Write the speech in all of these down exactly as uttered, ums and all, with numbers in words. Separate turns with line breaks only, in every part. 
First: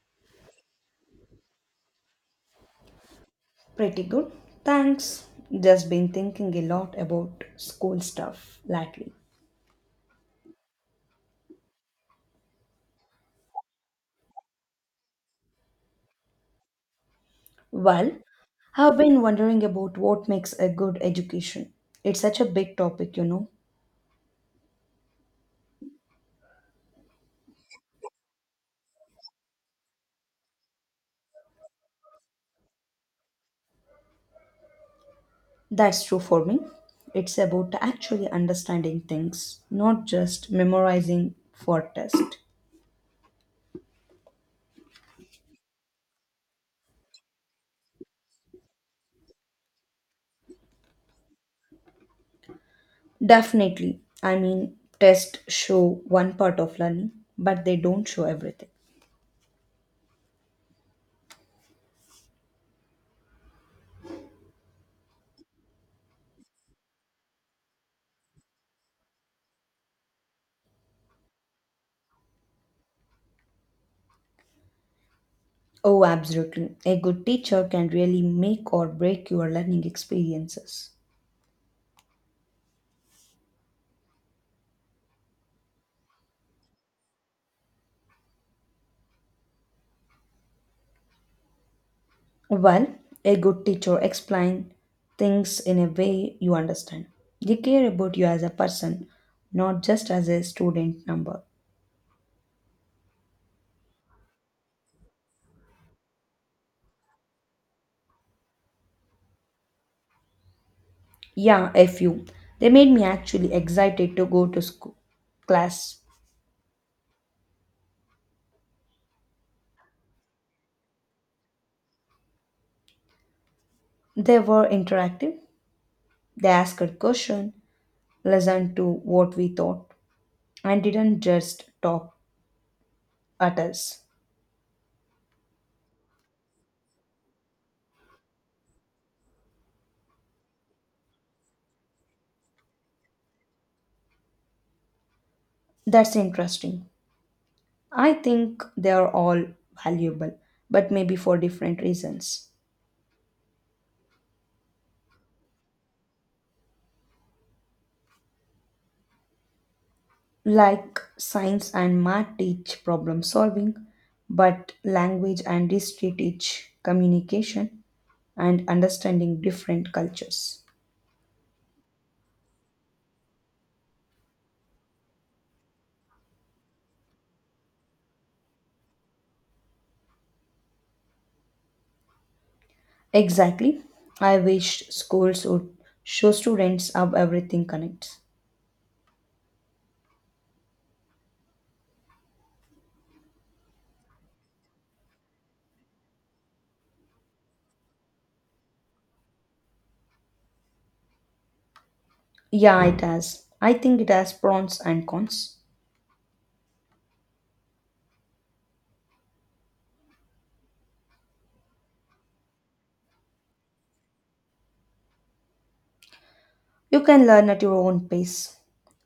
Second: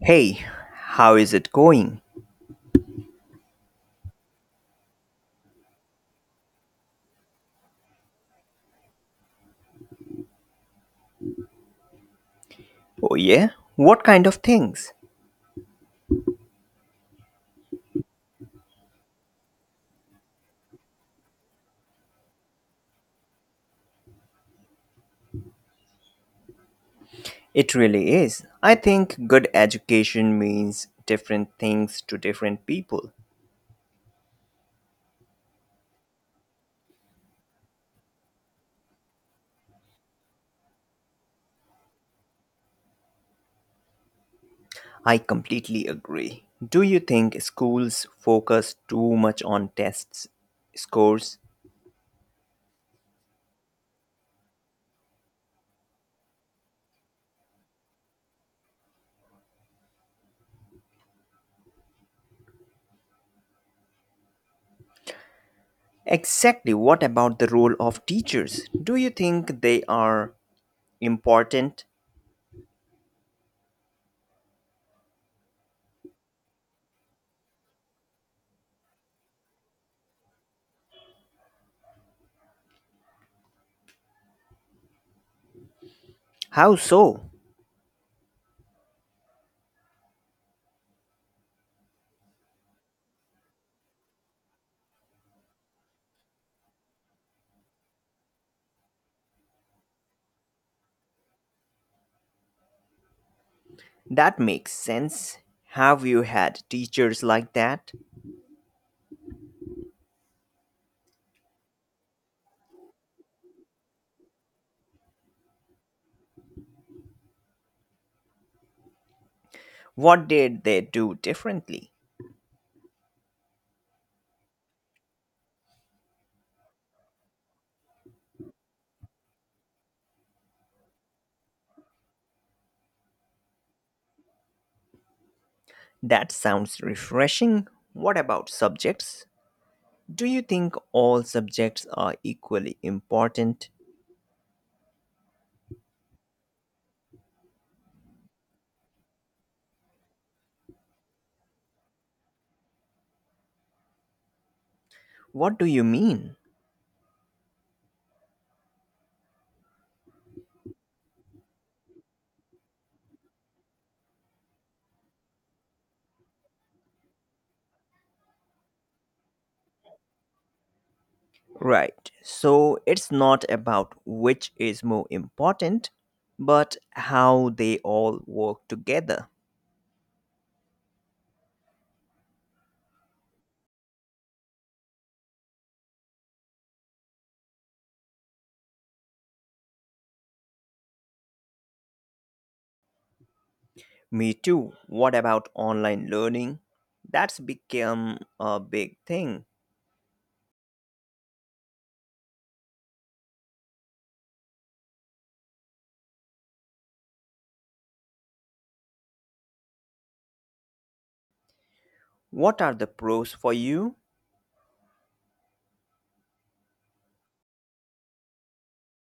Hey, how is it going?
Pretty good. Thanks. Just been thinking a lot about school stuff lately.
Oh, yeah? What kind of things?
Well, I've been wondering about what makes a good education. It's such a big topic, you know.
It really is. I think good education means different things to different people.
That's true for me. It's about actually understanding things, not just memorizing for test.
I completely agree. Do you think schools focus too much on tests, scores?
Definitely. I mean, tests show one part of learning, but they don't show everything.
Exactly. What about the role of teachers? Do you think they are important?
Oh, absolutely. A good teacher can really make or break your learning experiences.
How so?
Well, a good teacher explains things in a way you understand. They care about you as a person, not just as a student number.
That makes sense. Have you had teachers like that?
Yeah, a few. They made me actually excited to go to school class.
What did they do differently?
They were interactive. They asked a question, listened to what we thought, and didn't just talk at us.
That sounds refreshing. What about subjects? Do you think all subjects are equally important?
That's interesting. I think they are all valuable, but maybe for different reasons.
What do you mean?
Like science and math teach problem solving, but language and history teach communication and understanding different cultures.
Right, so it's not about which is more important, but how they all work together.
Exactly. I wish schools would show students how everything connects.
Me too. What about online learning? That's become a big thing.
Yeah, it has. I think it has pros and cons.
What are the pros for you?
You can learn at your own pace.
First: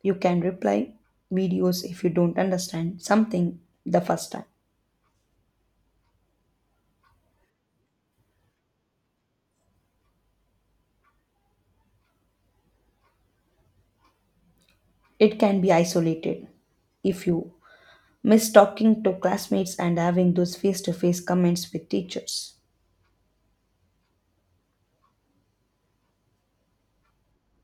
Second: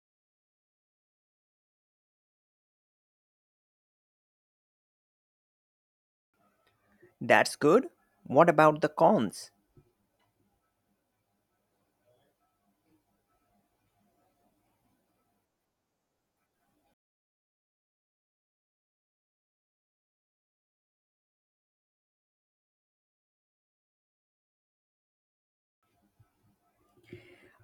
You can reply videos if you don't understand something the first time.
That's good. What about the cons?
It can be isolated if you miss talking to classmates and having those face to face comments with teachers.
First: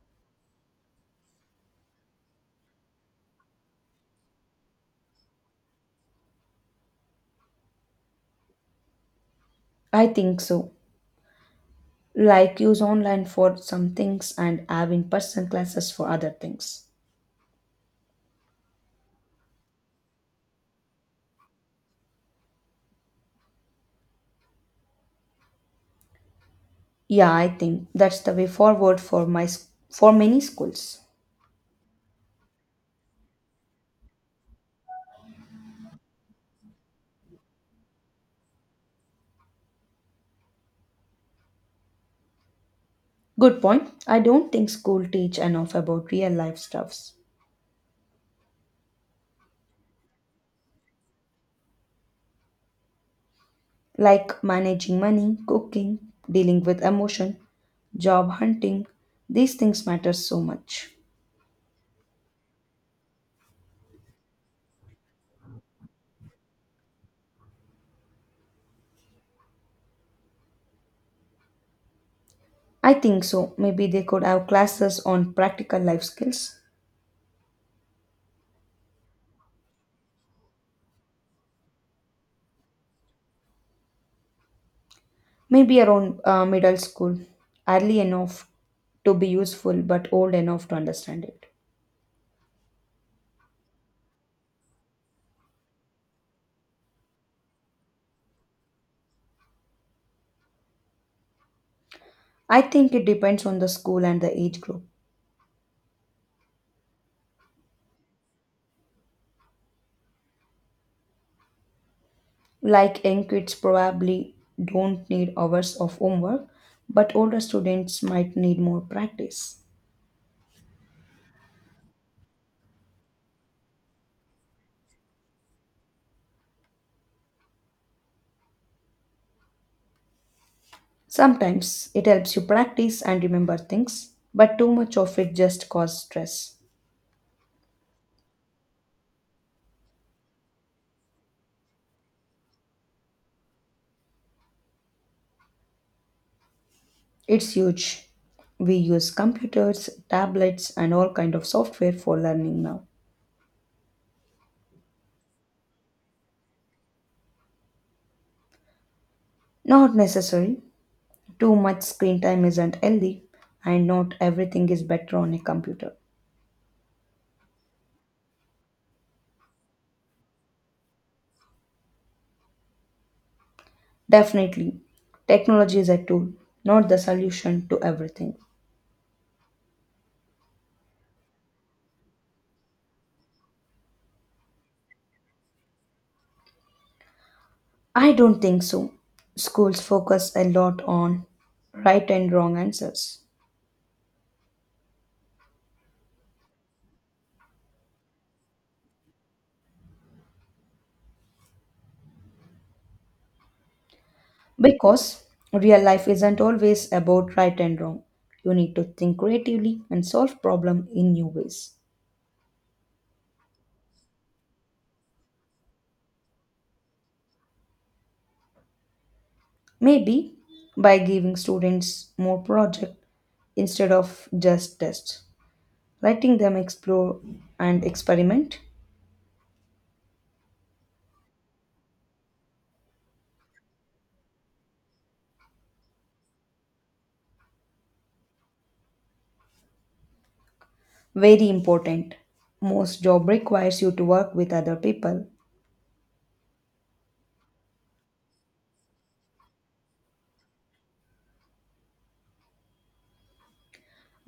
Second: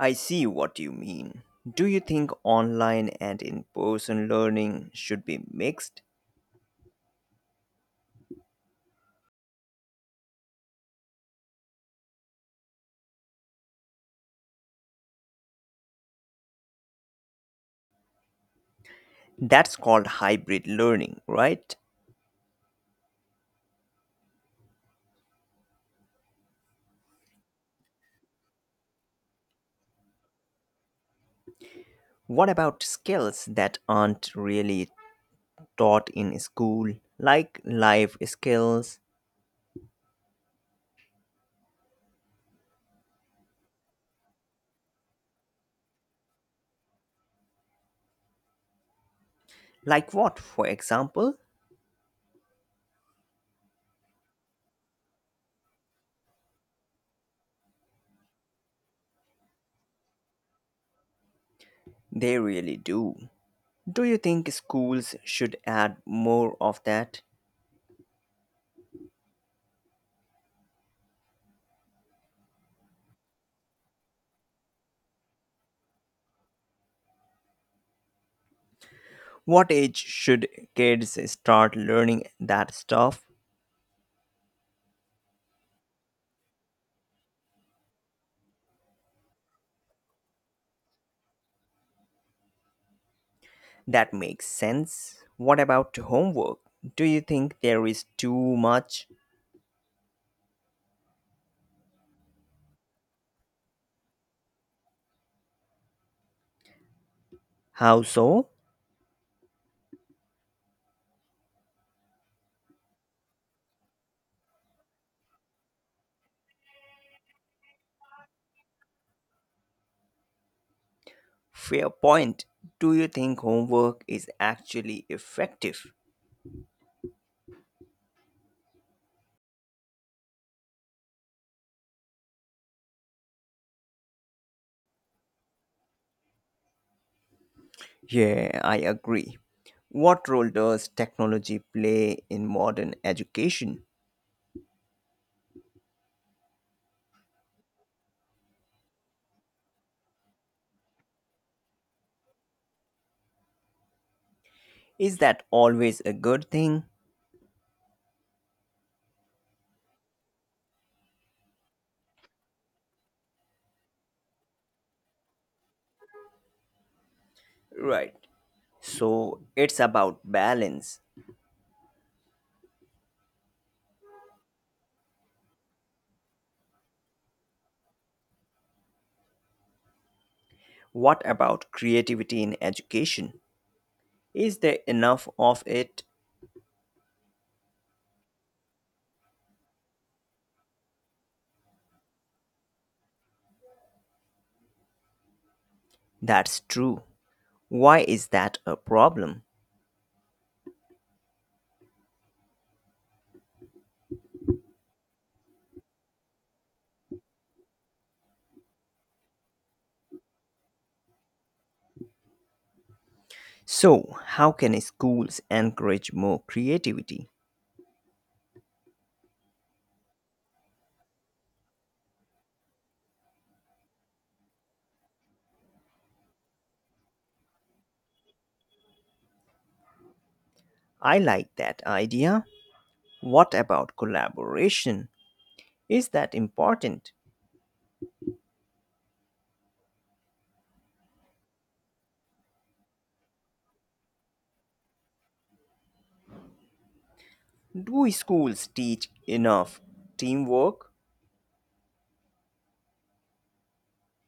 I see what you mean. Do you think online and in person learning should be mixed?
I think so. Like use online for some things and have in person classes for other things.
That's called hybrid learning, right?
Yeah, I think that's the way forward for my s- for many schools.
What about skills that aren't really taught in school, like life skills?
Good point. I don't think school teach enough about real life stuffs
Like what, for example?
like managing money, cooking, dealing with emotion, job hunting. These things matter so much.
They really do. Do you think schools should add more of that?
I think so. Maybe they could have classes on practical life skills.
What age should kids start learning that stuff?
Maybe around uh, middle school, early enough to be useful but old enough to understand it.
That makes sense. What about homework? Do you think there is too much?
I think it depends on the school and the age group.
How so?
Like young kids probably don't need hours of homework, but older students might need more practice.
Fair point. Do you think homework is actually effective?
Sometimes it helps you practice and remember things, but too much of it just causes stress.
Yeah, I agree. What role does technology play in modern education?
It's huge. We use computers, tablets, and all kind of software for learning now.
Is that always a good thing?
Not necessary. Too much screen time isn't healthy, and not everything is better on a computer.
Right. So it's about balance.
Definitely, technology is a tool, not the solution to everything.
What about creativity in education? Is there enough of it?
I don't think so. Schools focus a lot on right and wrong answers
That's true. Why is that a problem?
because real life isn't always about right and wrong. You need to think creatively and solve problem in new ways.
So, how can schools encourage more creativity?
Maybe by giving students more project instead of just tests. Letting them explore and experiment.
I like that idea. What about collaboration? Is that important?
Very important. Most job requires you to work with other people.
Do schools teach enough teamwork?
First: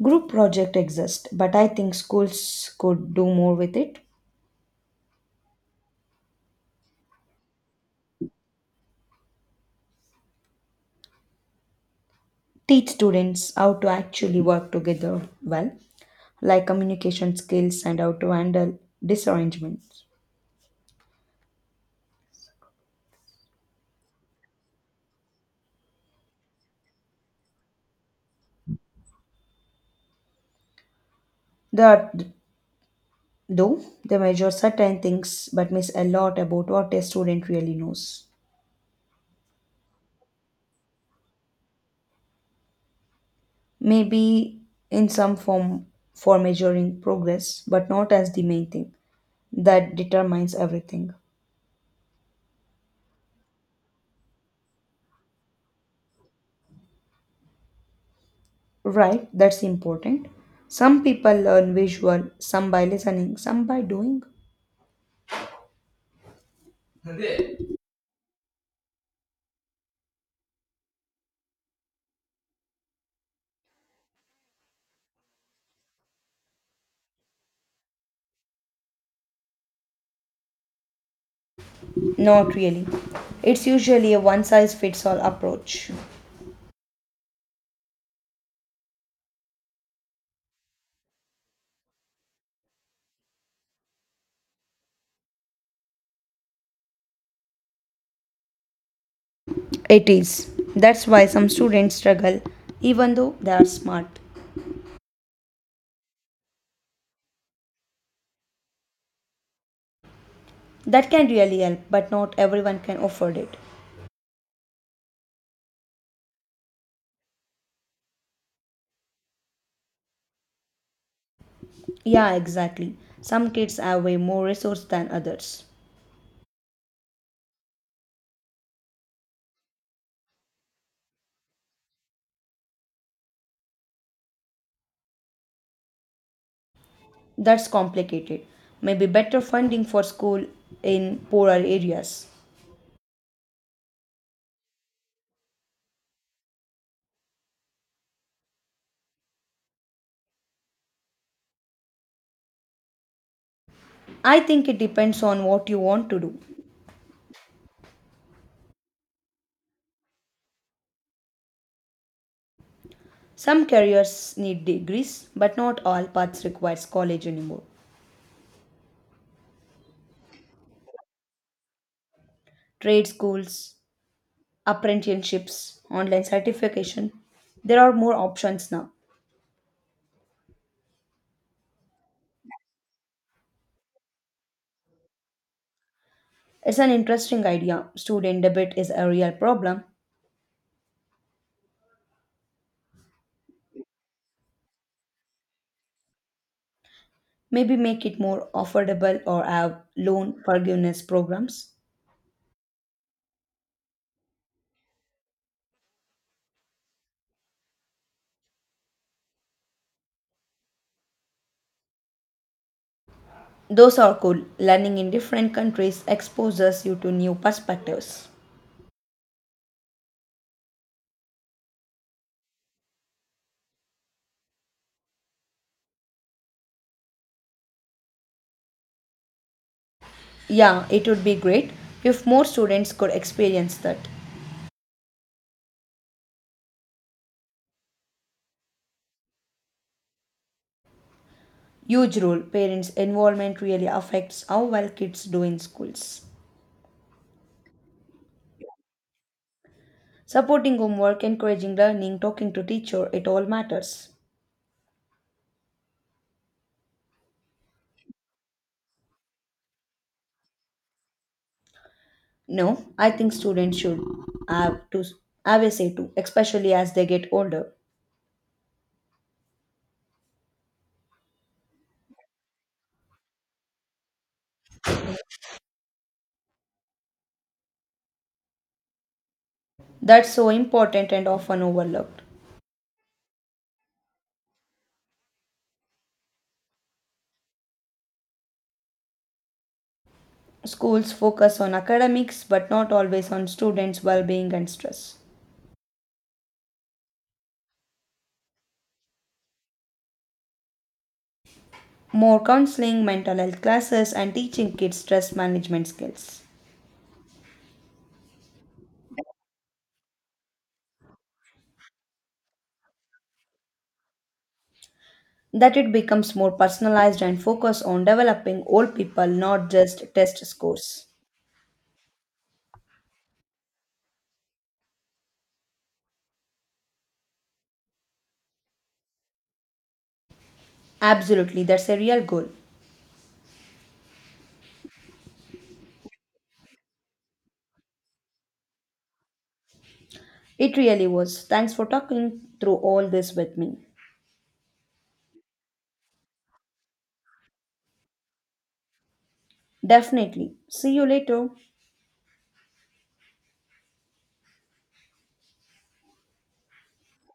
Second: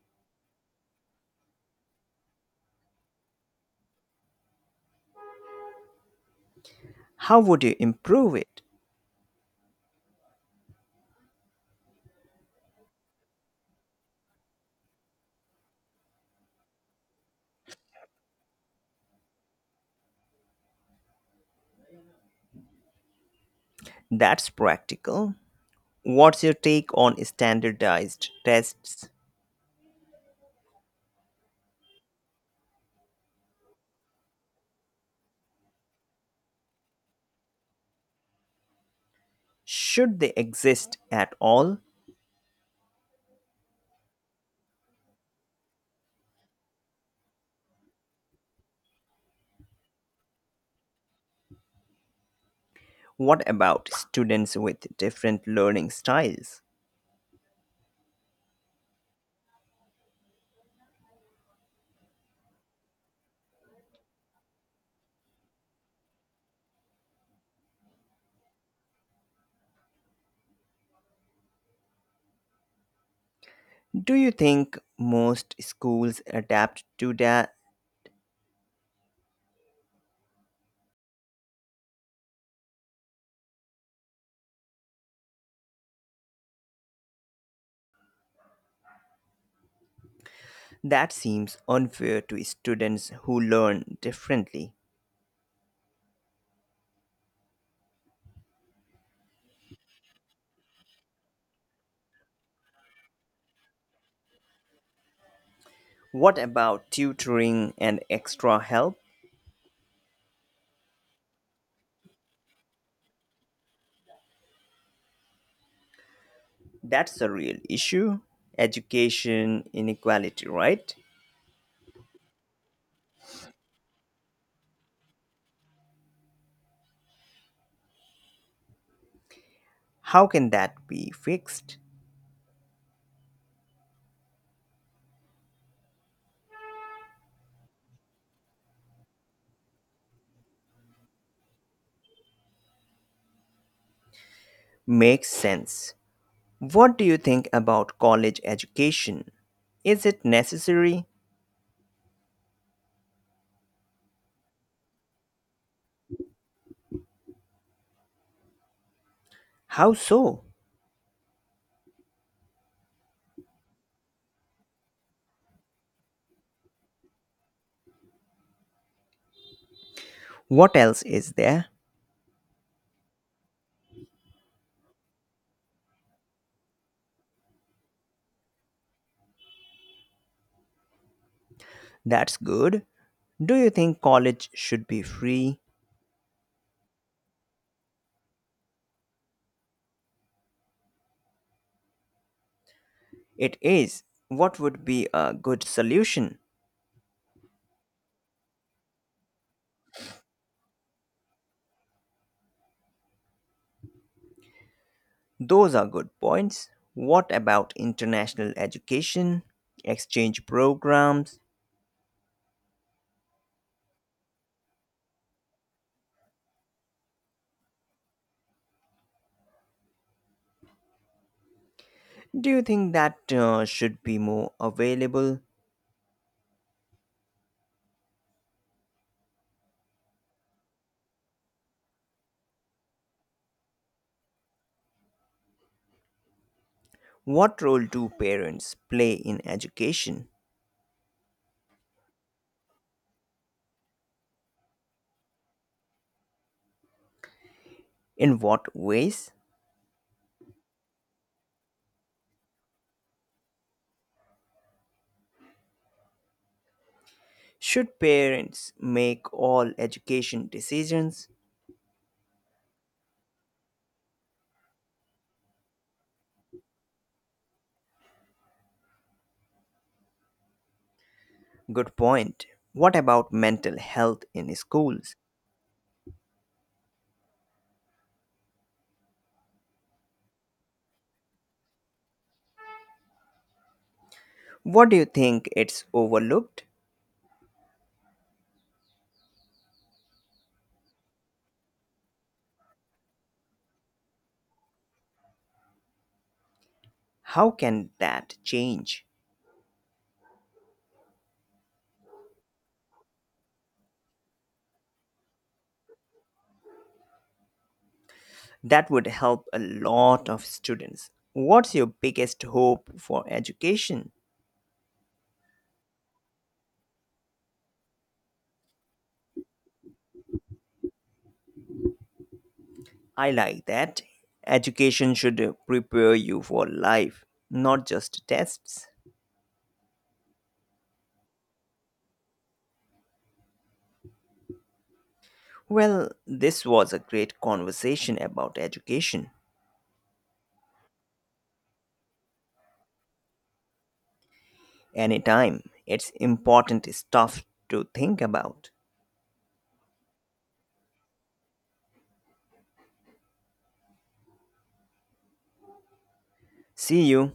Group project exist, but I think schools could do more with it.
How would you improve it?
Teach students how to actually work together well, like communication skills and how to handle disarrangements.
That's practical. What's your take on standardized tests?
The Though they measure certain things but miss a lot about what a student really knows.
Should they exist at all?
Maybe in some form for measuring progress, but not as the main thing that determines everything.
What about students with different learning styles?
Right, that's important. Some people learn visual, some by listening, some by doing.
Do you think most schools adapt to that?
Not really. It's usually a one size fits all approach.
That seems unfair to students who learn differently.
It is. That's why some students struggle even though they are smart.
What about tutoring and extra help?
That can really help, but not everyone can afford it.
That's a real issue. Education inequality, right?
Yeah, exactly. Some kids have way more resource than others.
How can that be fixed?
That's complicated. Maybe better funding for school in poorer areas.
Makes sense. What do you think about college education? Is it necessary?
I think it depends on what you want to do.
How so?
Some careers need degrees, but not all paths requires college anymore.
What else is there?
Trade schools, apprenticeships, online certification. There are more options now.
That's good. Do you think college should be free?
It's an interesting idea. Student debate is a real problem.
It is. What would be a good solution?
Maybe make it more affordable or have loan forgiveness programs.
Those are good points. What about international education, exchange programs?
Those are cool. Learning in different countries exposes you to new perspectives.
Do you think that uh, should be more available?
Yeah, it would be great if more students could experience that.
What role do parents play in education?
Huge role parents' involvement really affects how well kids do in schools.
In what ways?
Supporting homework, encouraging learning, talking to teacher, it all matters.
Should parents make all education decisions?
No, I think students should have to have a say too, especially as they get older.
Good point. What about mental health in schools?
That's so important and often overlooked.
What do you think it's overlooked?
Schools focus on academics but not always on students' well being and stress.
How can that change?
More counseling, mental health classes, and teaching kids stress management skills.
That would help a lot of students. What's your biggest hope for education?
That it becomes more personalized and focus on developing all people, not just test scores.
I like that. Education should uh, prepare you for life, not just tests.
Absolutely, that's a real goal.
Well, this was a great conversation about education.
It really was. Thanks for talking through all this with me.
Anytime, it's important stuff to think about.
Definitely. See you later.
See you.